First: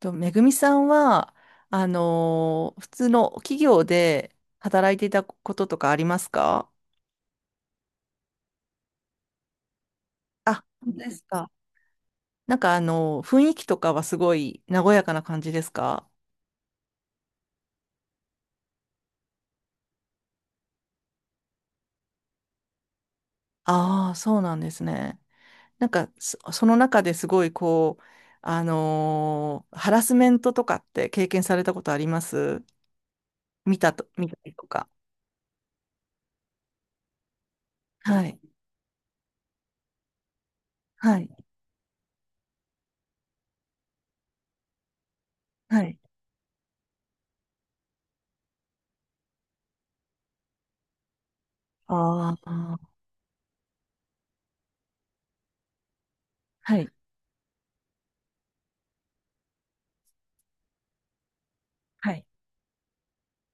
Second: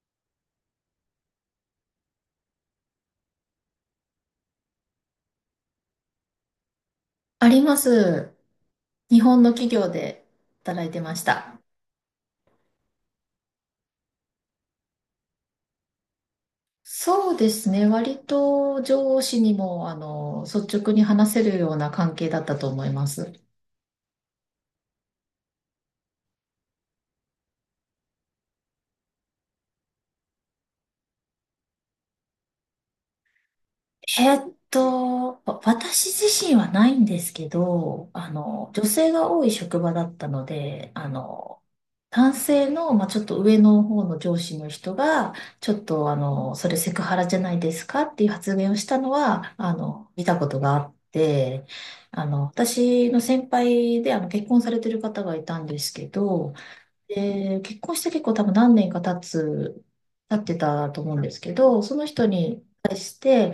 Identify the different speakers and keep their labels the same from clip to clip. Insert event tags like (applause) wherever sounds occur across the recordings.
Speaker 1: と、めぐみさんは、普通の企業で働いていたこととかありますか？
Speaker 2: あります。日本の企業で
Speaker 1: あ、
Speaker 2: 働い
Speaker 1: 本当
Speaker 2: て
Speaker 1: で
Speaker 2: ま
Speaker 1: す
Speaker 2: し
Speaker 1: か。
Speaker 2: た。
Speaker 1: なんか雰囲気とかはすごい和やかな感じですか？
Speaker 2: そうですね。割と上司にも、率直に話せるような関係だったと思います。
Speaker 1: ああー、そうなんですね。なんか、その中ですごいこう、ハラスメントとかって経験されたことあります？見たりとか。
Speaker 2: 私自身はないんですけど、
Speaker 1: はい。
Speaker 2: 女性が多い職場だったので、
Speaker 1: はい。
Speaker 2: 男性の、まあ、ちょっと上の方の上司の人が、ちょ
Speaker 1: は
Speaker 2: っ
Speaker 1: い。
Speaker 2: とそれセクハラじゃないですかっていう発言をしたのは、見たことがあって、
Speaker 1: ああ、
Speaker 2: 私の先輩で結婚されてる方がいたんですけど、
Speaker 1: はい。
Speaker 2: で、結婚して結構多分何年か経ってたと思うんですけど、その
Speaker 1: はい。
Speaker 2: 人に対して、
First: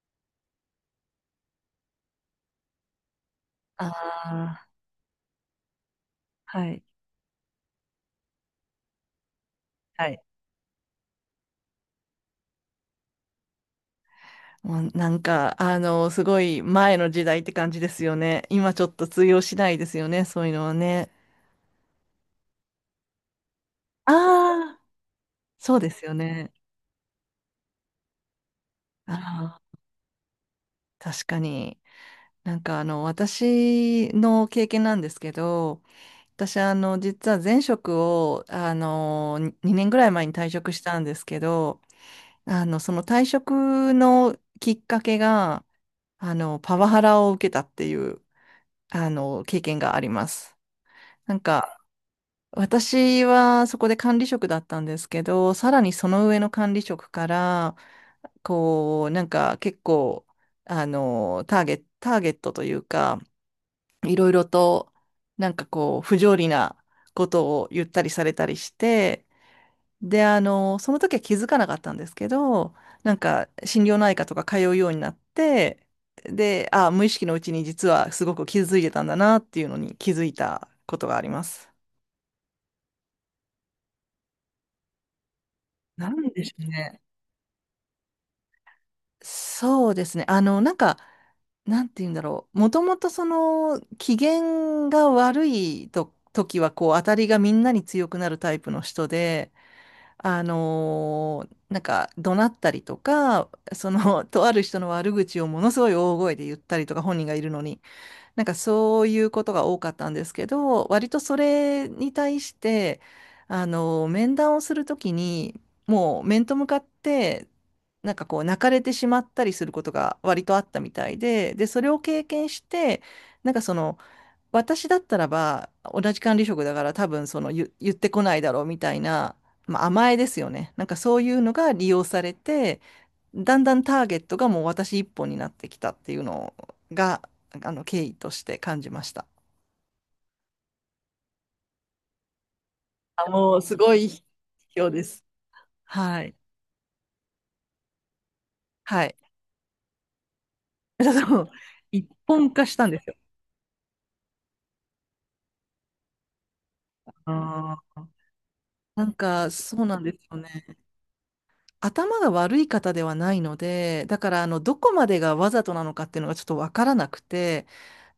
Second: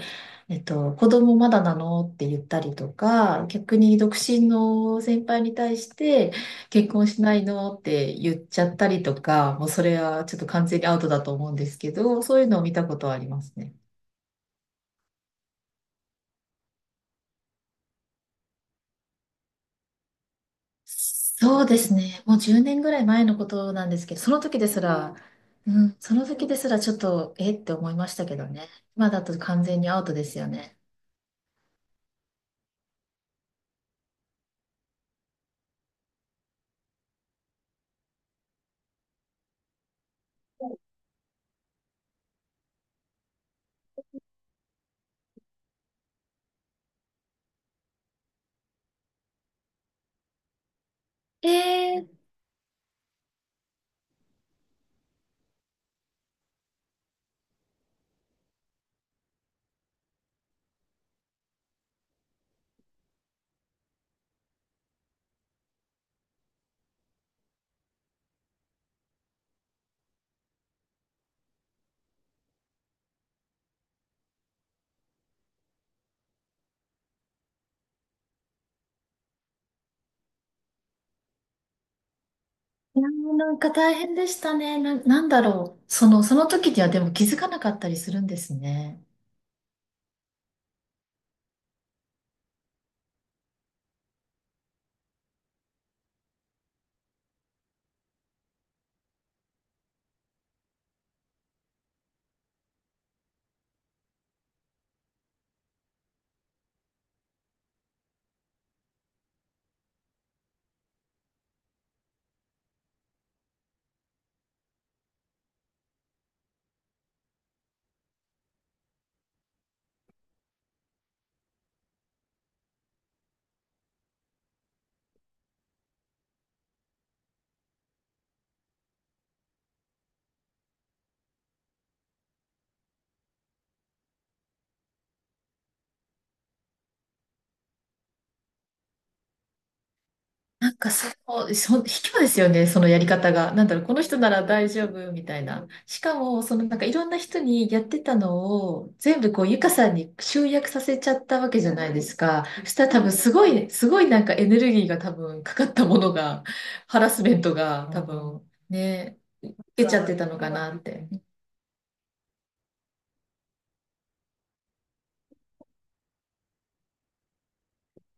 Speaker 2: 子供まだなのって言ったりとか、逆
Speaker 1: あ
Speaker 2: に独身
Speaker 1: あ、
Speaker 2: の先輩に対して、
Speaker 1: はい。
Speaker 2: 結婚しないのって言っちゃったりとか、もうそれ
Speaker 1: はい。
Speaker 2: はちょっと完全にアウトだと思うんですけど、そういうのを見たことはありますね。
Speaker 1: もうなんか、あの、すごい前の時代って感じですよね。今ちょっと通用しないですよね、そういうのはね。
Speaker 2: そうですね。もう10年ぐらい前のことなんですけど、その時で
Speaker 1: あ
Speaker 2: す
Speaker 1: あ、
Speaker 2: ら、う
Speaker 1: そうで
Speaker 2: ん、
Speaker 1: すよ
Speaker 2: その時
Speaker 1: ね。
Speaker 2: ですらちょっと、えって思いましたけどね。今だと
Speaker 1: あ
Speaker 2: 完
Speaker 1: あ、
Speaker 2: 全にアウトですよね。
Speaker 1: 確かに。なんかあの、私の経験なんですけど、私あの、実は前職を、あの、2年ぐらい前に退職したんですけど、あの、その退職のきっかけが、あの、パワハラを受けたっていう、あの、経験があります。なん
Speaker 2: え
Speaker 1: か、
Speaker 2: ー、い
Speaker 1: 私はそこで管理職だったんですけど、さらにその上の管理職から、こう、なんか結構、あの、ターゲットというか、いろいろと、なんかこう、不条理なことを言ったりされたりして、で、あの、その時は気づかなかったんですけど、なんか心療内科とか通うようになって、で、あ、無意識のうちに実はすごく傷ついてたんだなっていうのに気づいたことがあります。
Speaker 2: やなんか大変でしたね。なんだろう。
Speaker 1: なん
Speaker 2: そ
Speaker 1: で
Speaker 2: の
Speaker 1: しょう
Speaker 2: 時には
Speaker 1: ね。
Speaker 2: でも気づかなかったりするんですね。
Speaker 1: そうですね。あの、なんか、なんて言うんだろう。もともとその、機嫌が悪いと、時は、こう、当たりがみんなに強くなるタイプの人で、なんか、怒鳴ったりとか、その、(laughs) とある人の悪口をものすごい大声で言ったりとか、本人がいるのに。なんかそういうことが多かったんですけど、割とそれに対して、あの、面談をするときに、もう面と向かって、なんかこう泣かれてしまったりすることが割とあったみたいで、で、それを経験して、なんかその、私だったらば、同じ管理職だから多分その言ってこないだろうみたいな、まあ、甘えですよね。なんかそういうのが利用されて、だんだんターゲットがもう私一本になってきたっていうのが、あの、経緯として感じました。
Speaker 2: なんか卑怯ですよね、そのやり
Speaker 1: あ、
Speaker 2: 方が。
Speaker 1: もう
Speaker 2: なん
Speaker 1: す
Speaker 2: だろう、
Speaker 1: ご
Speaker 2: この
Speaker 1: い
Speaker 2: 人なら大
Speaker 1: 今
Speaker 2: 丈
Speaker 1: 日で
Speaker 2: 夫
Speaker 1: す。
Speaker 2: みたいな。しか
Speaker 1: はい。
Speaker 2: も、そのなんかいろんな人にやってたのを
Speaker 1: はい。
Speaker 2: 全部こう、ゆかさんに集約さ
Speaker 1: (laughs)
Speaker 2: せち
Speaker 1: だ
Speaker 2: ゃったわ
Speaker 1: う
Speaker 2: けじゃないで
Speaker 1: 一
Speaker 2: すか。
Speaker 1: 本化
Speaker 2: そし
Speaker 1: した
Speaker 2: た
Speaker 1: ん
Speaker 2: ら
Speaker 1: で
Speaker 2: 多
Speaker 1: す
Speaker 2: 分
Speaker 1: よ。
Speaker 2: すごいなんかエネルギーが多分かかったものが、ハラスメント
Speaker 1: あ
Speaker 2: が多
Speaker 1: ー、
Speaker 2: 分
Speaker 1: なん
Speaker 2: ね、
Speaker 1: か、そ
Speaker 2: 受
Speaker 1: う
Speaker 2: けち
Speaker 1: なん
Speaker 2: ゃっ
Speaker 1: で
Speaker 2: て
Speaker 1: す
Speaker 2: たの
Speaker 1: よ
Speaker 2: か
Speaker 1: ね。
Speaker 2: なって。
Speaker 1: 頭が悪い方ではないので、だから、あの、どこまでがわざとなのかっていうのがちょっとわからなくて、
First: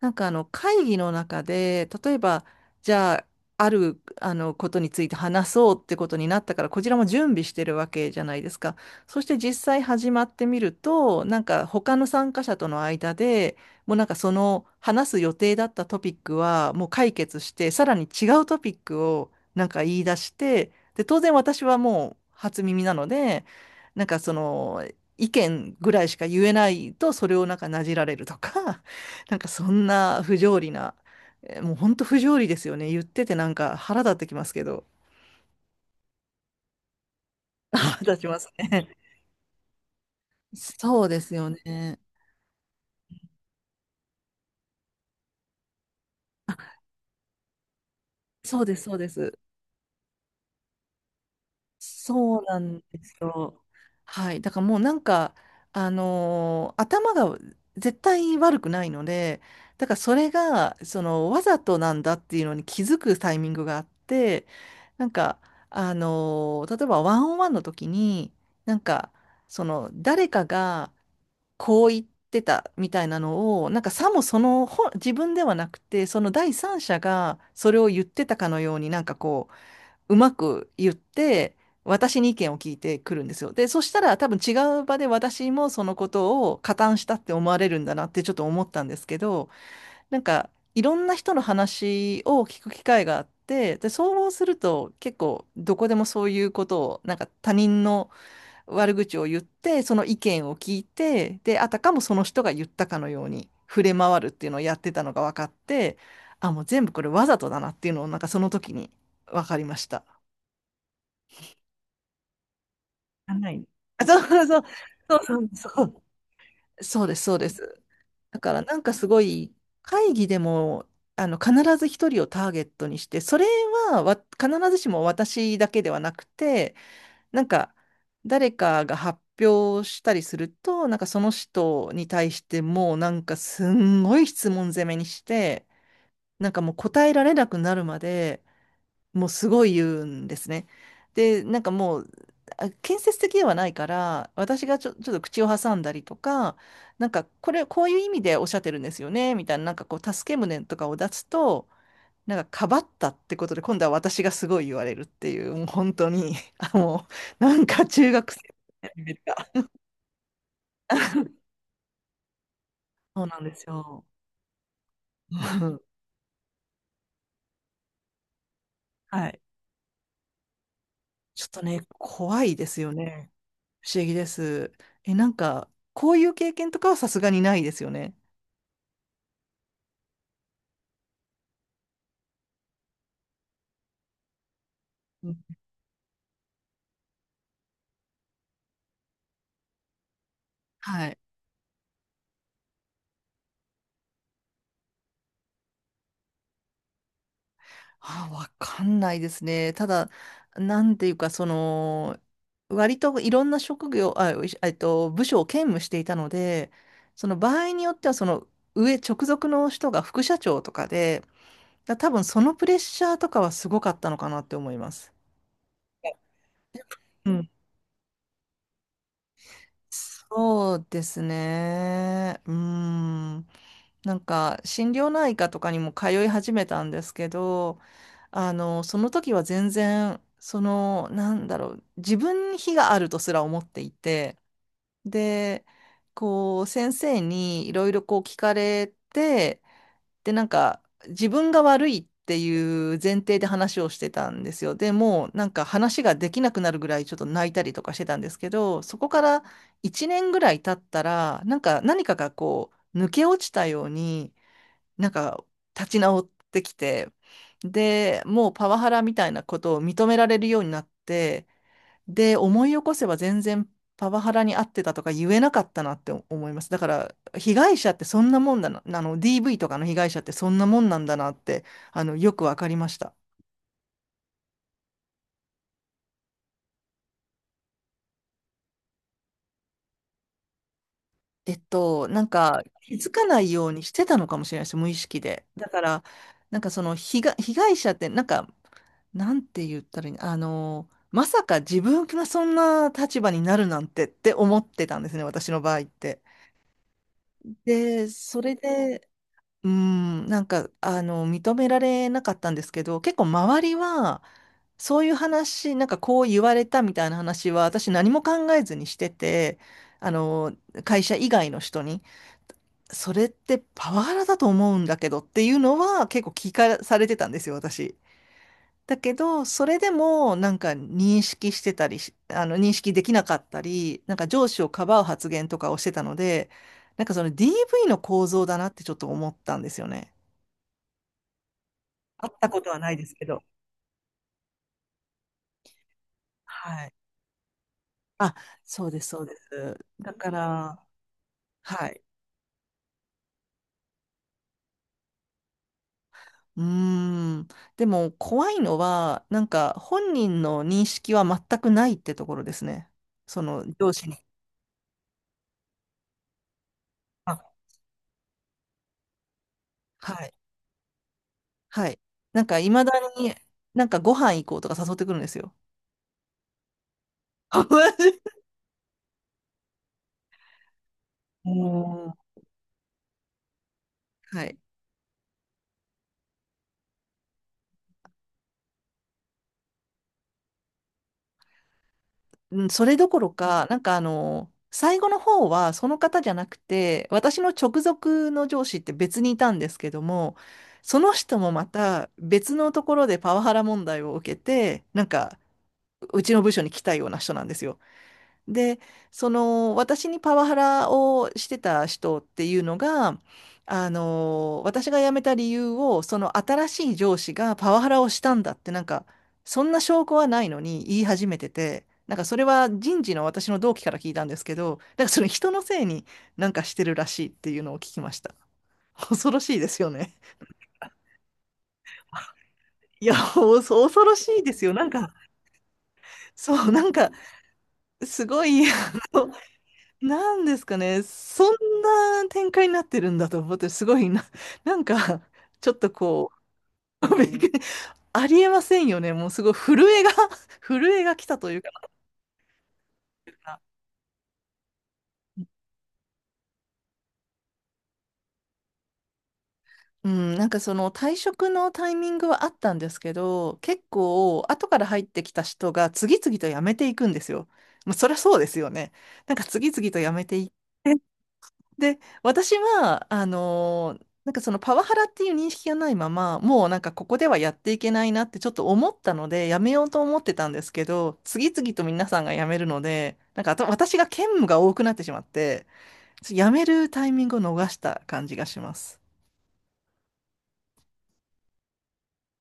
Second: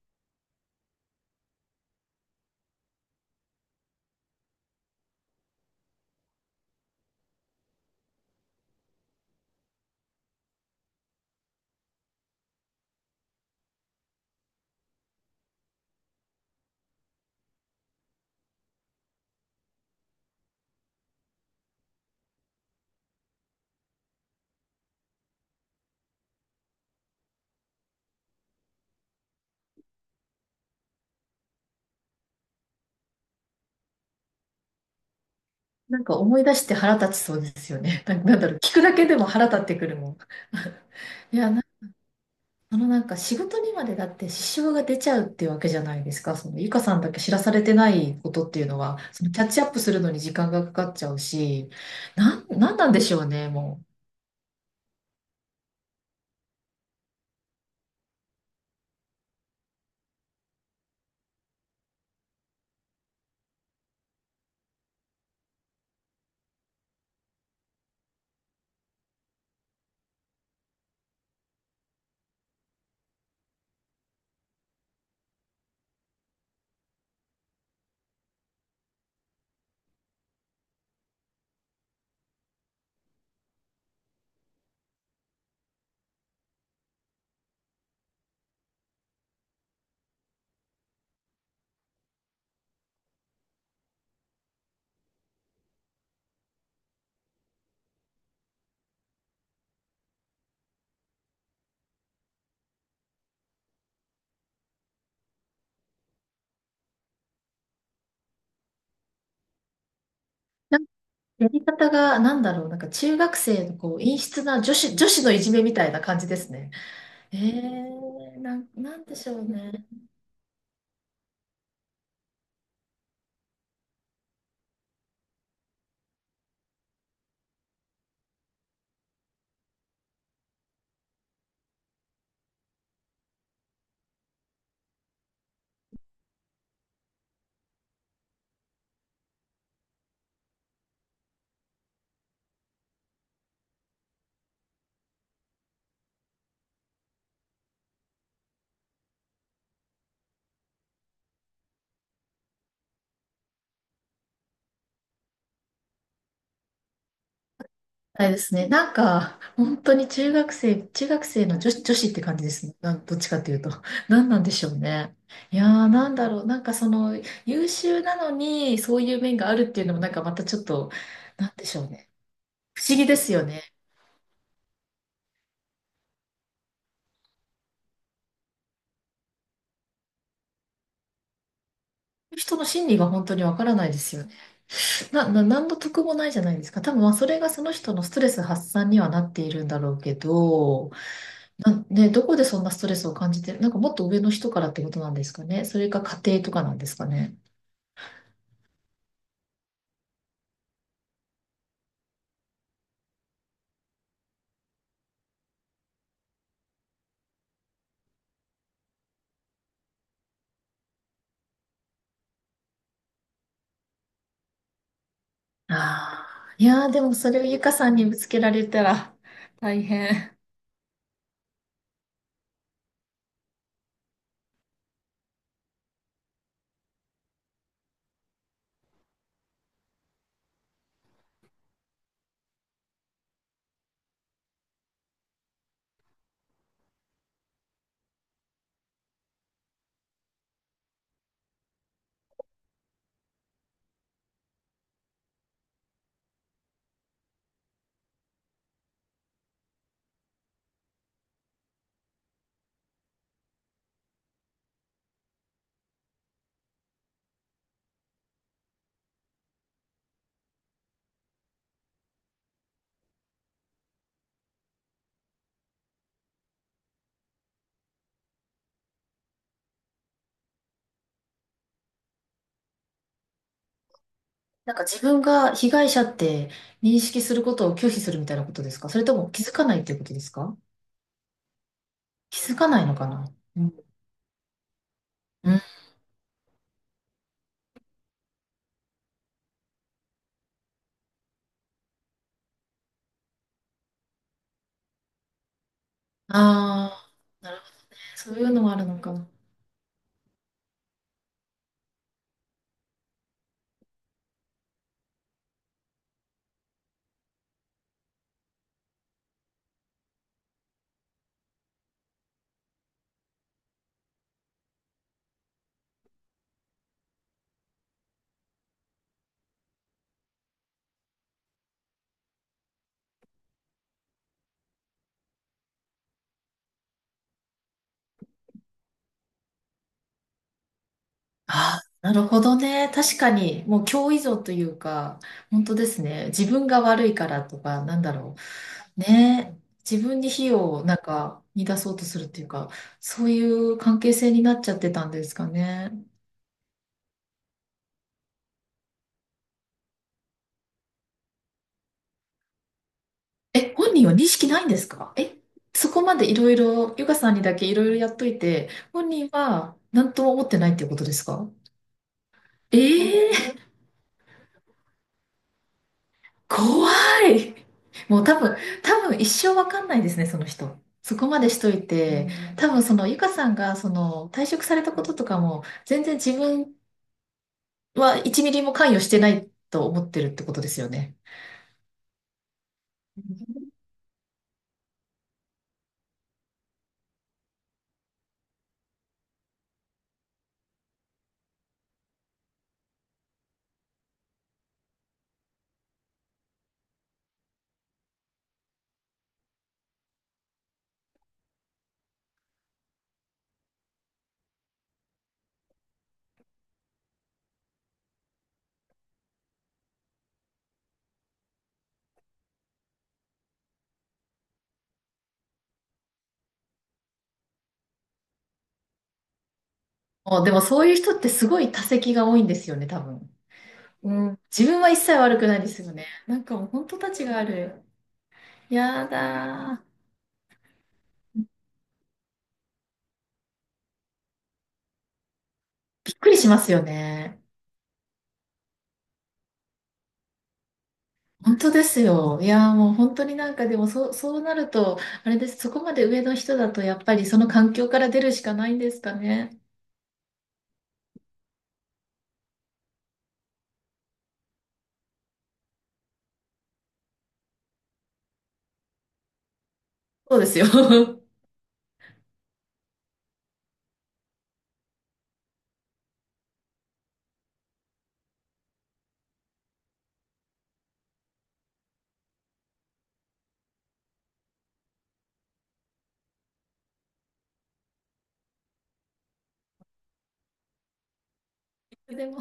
Speaker 1: なんかあの会議の中で、例えば、じゃあ、あるあのことについて話そうってことになったから、こちらも準備してるわけじゃないですか。そして実際始まってみると、なんか他の参加者との間で、もうなんかその話す予定だったトピックはもう解決して、さらに違うトピックをなんか言い出して、で、当然私はもう初耳なので、なんかその意見ぐらいしか言えないと、それをなんかなじられるとか。なんかそんな不条理な、えーもう本当不条理ですよね。言っててなんか腹立ってきますけど。
Speaker 2: なんか思い出して腹立ちそうですよ
Speaker 1: (laughs)
Speaker 2: ね。
Speaker 1: 腹
Speaker 2: な
Speaker 1: 立
Speaker 2: んか
Speaker 1: ち
Speaker 2: な
Speaker 1: ま
Speaker 2: んだ
Speaker 1: す
Speaker 2: ろう、聞く
Speaker 1: ね。
Speaker 2: だけでも腹立ってくるもん。
Speaker 1: (laughs) そうです
Speaker 2: い
Speaker 1: よ
Speaker 2: や、
Speaker 1: ね。
Speaker 2: あのなんか仕事にまでだって支障が出ちゃうっていうわけじゃないですか。そのゆかさんだけ知らされてないことっ
Speaker 1: そ
Speaker 2: てい
Speaker 1: う
Speaker 2: う
Speaker 1: で
Speaker 2: の
Speaker 1: す、そう
Speaker 2: は、
Speaker 1: で
Speaker 2: その
Speaker 1: す。
Speaker 2: キャッチアップするのに時間がかかっちゃうし、
Speaker 1: そうな
Speaker 2: なん
Speaker 1: んで
Speaker 2: なんでし
Speaker 1: す
Speaker 2: ょうね、
Speaker 1: よ。
Speaker 2: もう。
Speaker 1: はい。だからもうなんか、頭が絶対悪くないので、だからそれが、その、わざとなんだっていうのに気づくタイミングがあって、なんか、例えばワンオンワンの時に、なんか、その、誰かが、こう言ってたみたいなのを、なんかさもその本、自分ではなくて、その第三者がそれを言ってたかのように、なんかこう、うまく言って、私に意見を聞いてくるんですよ。で、そしたら多分違う場で私もそのことを加担したって思われるんだなってちょっと思ったんですけど、なんかいろんな人の話を聞く機会があって、で、そうすると結構どこでもそういうことを、なんか他人の悪口を言って、その意見を聞いて、で、あたかもその人が言ったかのように触れ回るっていうのをやってたのが分かって、あ、もう全部これわざとだなっていうのをなんかその時に分かりました。
Speaker 2: なんかやり方が、なんだろう、なんか中
Speaker 1: あ
Speaker 2: 学
Speaker 1: ない。
Speaker 2: 生のこう、
Speaker 1: あ、そ
Speaker 2: 陰湿
Speaker 1: うそ
Speaker 2: な
Speaker 1: う、
Speaker 2: 女
Speaker 1: そ
Speaker 2: 子
Speaker 1: う
Speaker 2: の
Speaker 1: そ
Speaker 2: い
Speaker 1: う
Speaker 2: じめみ
Speaker 1: そ
Speaker 2: たいな感
Speaker 1: う、
Speaker 2: じですね。
Speaker 1: そうです、そ
Speaker 2: え
Speaker 1: うです。だ
Speaker 2: ー、
Speaker 1: からなんか
Speaker 2: なん
Speaker 1: す
Speaker 2: で
Speaker 1: ご
Speaker 2: しょう
Speaker 1: い
Speaker 2: ね。
Speaker 1: 会議でもあの必ず一人をターゲットにして、それはわ必ずしも私だけではなくて、なんか、誰かが発表したりすると、なんかその人に対してもうなんかすんごい質問攻めにして、なんかもう答えられなくなるまでもうすごい言うんですね。で、なんかもう、あ建設的ではないから、私がちょっと口を挟んだりとか、こういう意味でおっしゃってるんですよね、みたいな、なんかこう、助け舟とかを出すと、なんか、かばったってことで、今度は私がすごい言われるっていう、もう本当に、あもうなんか中
Speaker 2: は
Speaker 1: 学
Speaker 2: いで
Speaker 1: 生
Speaker 2: すね。なん
Speaker 1: みたい
Speaker 2: か、
Speaker 1: なレベルが、
Speaker 2: 本当に中学生の女子って感じですね。なん、どっ
Speaker 1: そう
Speaker 2: ち
Speaker 1: な
Speaker 2: か
Speaker 1: ん
Speaker 2: と
Speaker 1: で
Speaker 2: いう
Speaker 1: す
Speaker 2: と。
Speaker 1: よ。
Speaker 2: (laughs) 何なんでしょうね。いや
Speaker 1: う
Speaker 2: ー、
Speaker 1: ん。
Speaker 2: なんだろう。なんかその、優秀なのに、そういう
Speaker 1: は
Speaker 2: 面
Speaker 1: い。
Speaker 2: があるっていうのも、なんかまたちょっと、
Speaker 1: ちょ
Speaker 2: な
Speaker 1: っ
Speaker 2: ん
Speaker 1: と
Speaker 2: でし
Speaker 1: ね、
Speaker 2: ょうね。
Speaker 1: 怖いです
Speaker 2: 不
Speaker 1: よ
Speaker 2: 思議で
Speaker 1: ね。
Speaker 2: すよね。
Speaker 1: 不思議です。え、なんか、こういう経験とかはさすがにないですよね。
Speaker 2: 人の心理が本当にわからないですよね。
Speaker 1: うん。
Speaker 2: 何の得もないじゃないですか。多分、まあ、それがその人のストレス発散にはなっているんだろうけど、
Speaker 1: はい。
Speaker 2: な、ね、どこでそんなストレスを感じてなんかもっと上の人からってことなんですかね。それか家庭とかなんですかね。
Speaker 1: あ、わかんないですね。ただ、なんていうか、その、割といろんな職業、あ、いえっと、部署を兼務していたので、その場合によっては、その上、直属の人が副社長とかで、だ多分そのプレッシャーとかはすごかったのかなって思います。
Speaker 2: ああ、いやー、でも
Speaker 1: う
Speaker 2: それを
Speaker 1: ん。
Speaker 2: ゆかさんにぶつけられたら大変。
Speaker 1: そうですね。うーん。なんか心療内科とかにも通い始めたんですけど、あの、その時は全然、その、なんだろう、自分に非があるとすら思っていて、で、こう、先生にいろいろこう聞かれて、で、なんか、自分が悪いっていう前提で話をしてたんですよ。でもう、なんか話ができなくなるぐらいちょっと泣いたりとかしてたんですけど、そこから1年ぐらい経ったら、なんか何かがこう、抜け落ちたように、なんか立ち直ってきて、で、もうパワハラみたいなことを認められるようになって、で、思い起こせば全然パワハラに遭ってたとか言えなかったなって思います。だから、被害者ってそんなもんだな、あの、DV とかの被害者ってそんなもんなんだなって、あの、よくわかりました。
Speaker 2: なんか自分が被害者って認識することを拒否するみたいなことですか？それとも気づかないっていうことですか？
Speaker 1: えっと、なん
Speaker 2: 気づ
Speaker 1: か
Speaker 2: かない
Speaker 1: 気
Speaker 2: のか
Speaker 1: づか
Speaker 2: な。
Speaker 1: ない
Speaker 2: う
Speaker 1: よう
Speaker 2: ん。
Speaker 1: にしてたのかもしれないです、無意識で。
Speaker 2: うん。あ
Speaker 1: だから、被害者って、なんか、なんて言ったらいいの、あの、まさか自分がそんな立場になるなんてって思ってたんですね、私の場合って。
Speaker 2: あ、なるほどね。
Speaker 1: で、
Speaker 2: そう
Speaker 1: そ
Speaker 2: いう
Speaker 1: れ
Speaker 2: のもあるの
Speaker 1: で、
Speaker 2: かな。
Speaker 1: うん、なんか、あの、認められなかったんですけど、結構周りは、そういう話、なんかこう言われたみたいな話は、私何も考えずにしてて、あの、会社以外の人に。それってパワハラだと思うんだけどっていうのは結構聞かされてたんですよ、私。だけど、それでもなんか認識してたりし、あの認識できなかったり、なんか上司をかばう発言とかをしてたので、なんかその DV の構造だなってちょっと思ったんですよね。
Speaker 2: ああ、なる
Speaker 1: 会っ
Speaker 2: ほ
Speaker 1: た
Speaker 2: ど
Speaker 1: ことはな
Speaker 2: ね。
Speaker 1: いです
Speaker 2: 確
Speaker 1: け
Speaker 2: か
Speaker 1: ど。
Speaker 2: に、もう共依存というか、本当ですね。自分が
Speaker 1: はい。
Speaker 2: 悪いからとか、なんだ
Speaker 1: あ、
Speaker 2: ろ
Speaker 1: そうで
Speaker 2: う。
Speaker 1: す、そうで
Speaker 2: ねえ、
Speaker 1: す。
Speaker 2: 自
Speaker 1: だ
Speaker 2: 分
Speaker 1: か
Speaker 2: に火を
Speaker 1: ら、
Speaker 2: なんか逃出
Speaker 1: は
Speaker 2: そう
Speaker 1: い。
Speaker 2: とするっていうか、そういう関係性になっちゃってたんですかね。
Speaker 1: うーん。でも怖いのは、なんか本人の認識は全くないってところですね。その
Speaker 2: え、
Speaker 1: 上
Speaker 2: 本人
Speaker 1: 司
Speaker 2: は
Speaker 1: に。
Speaker 2: 認識ないんですか？え、そこまでいろいろ、ゆかさん
Speaker 1: あ、
Speaker 2: にだけいろいろやっといて、本人は何
Speaker 1: は
Speaker 2: とも
Speaker 1: い。
Speaker 2: 思ってないっていうことですか？
Speaker 1: はい。なんかい
Speaker 2: え
Speaker 1: まだ
Speaker 2: え
Speaker 1: に、
Speaker 2: ー、
Speaker 1: なんかご飯行こうとか誘ってくるんですよ。
Speaker 2: 怖
Speaker 1: (laughs)
Speaker 2: い。
Speaker 1: マ
Speaker 2: もう多
Speaker 1: ジ
Speaker 2: 分、多分一生わかんないですね、その人。そこまで
Speaker 1: お
Speaker 2: しといて、
Speaker 1: ー
Speaker 2: 多分そのゆかさんがその
Speaker 1: は
Speaker 2: 退
Speaker 1: い。
Speaker 2: 職されたこととかも全然自分は1ミリも関与してないと思ってるってことですよね。
Speaker 1: うん、それどころか、なんかあの、最後の方はその方じゃなくて、私の直属の上司って別にいたんですけども、その人もまた別のところでパワハラ問題を受けて、なんかうちの部署に来たような人なんですよ。で、その私にパワハラをしてた人っていうのが、あの、私が辞めた理由を、その新しい上司がパワハラをしたんだって、なんか、そんな証拠はないのに言い始めてて、なんかそれは人事の私の同期から聞いたんですけど、なんかその人のせいになんかしてるらしいっていうのを聞きました。恐ろしいですよね。
Speaker 2: あ、でもそういう人ってすごい多責が多いんですよね、多
Speaker 1: いや、
Speaker 2: 分。
Speaker 1: お恐
Speaker 2: う
Speaker 1: ろし
Speaker 2: ん。
Speaker 1: いです
Speaker 2: 自
Speaker 1: よ。
Speaker 2: 分
Speaker 1: な
Speaker 2: は
Speaker 1: ん
Speaker 2: 一切
Speaker 1: か、
Speaker 2: 悪くないですよね。なんかもう
Speaker 1: そう、な
Speaker 2: 本
Speaker 1: ん
Speaker 2: 当
Speaker 1: か、
Speaker 2: たちがある。
Speaker 1: すごい、あ
Speaker 2: や
Speaker 1: の
Speaker 2: だー。
Speaker 1: なんですかね、そんな展開になってるんだと思って、すごいな、(laughs) なんか、ちょっと
Speaker 2: びっく
Speaker 1: こ
Speaker 2: りしますよ
Speaker 1: う、(laughs) びっ
Speaker 2: ね。
Speaker 1: くりありえませんよね、もうすごい震えが (laughs) 震えが来たとい
Speaker 2: 本
Speaker 1: うか、
Speaker 2: 当ですよ。いやーもう本当になんかでもそうなると、あれです。そこまで上の人だとやっぱりその環境から出るしかないんですかね。
Speaker 1: うん、なんかその退職のタイミングはあったんですけど、結構、後から入ってきた人が次々と辞めていくんですよ。まあ、そりゃそうですよね。なんか次々と辞め
Speaker 2: そ
Speaker 1: て
Speaker 2: う
Speaker 1: いっ
Speaker 2: で
Speaker 1: て
Speaker 2: すよ。(laughs)
Speaker 1: で、私は、なんかそのパワハラっていう認識がないまま、もうなんかここではやっていけないなってちょっと思ったので、やめようと思ってたんですけど、次々と皆さんが辞めるので、なんかあと私が兼務が多くなってしまって、やめるタイミングを逃した感じがします。
Speaker 2: でも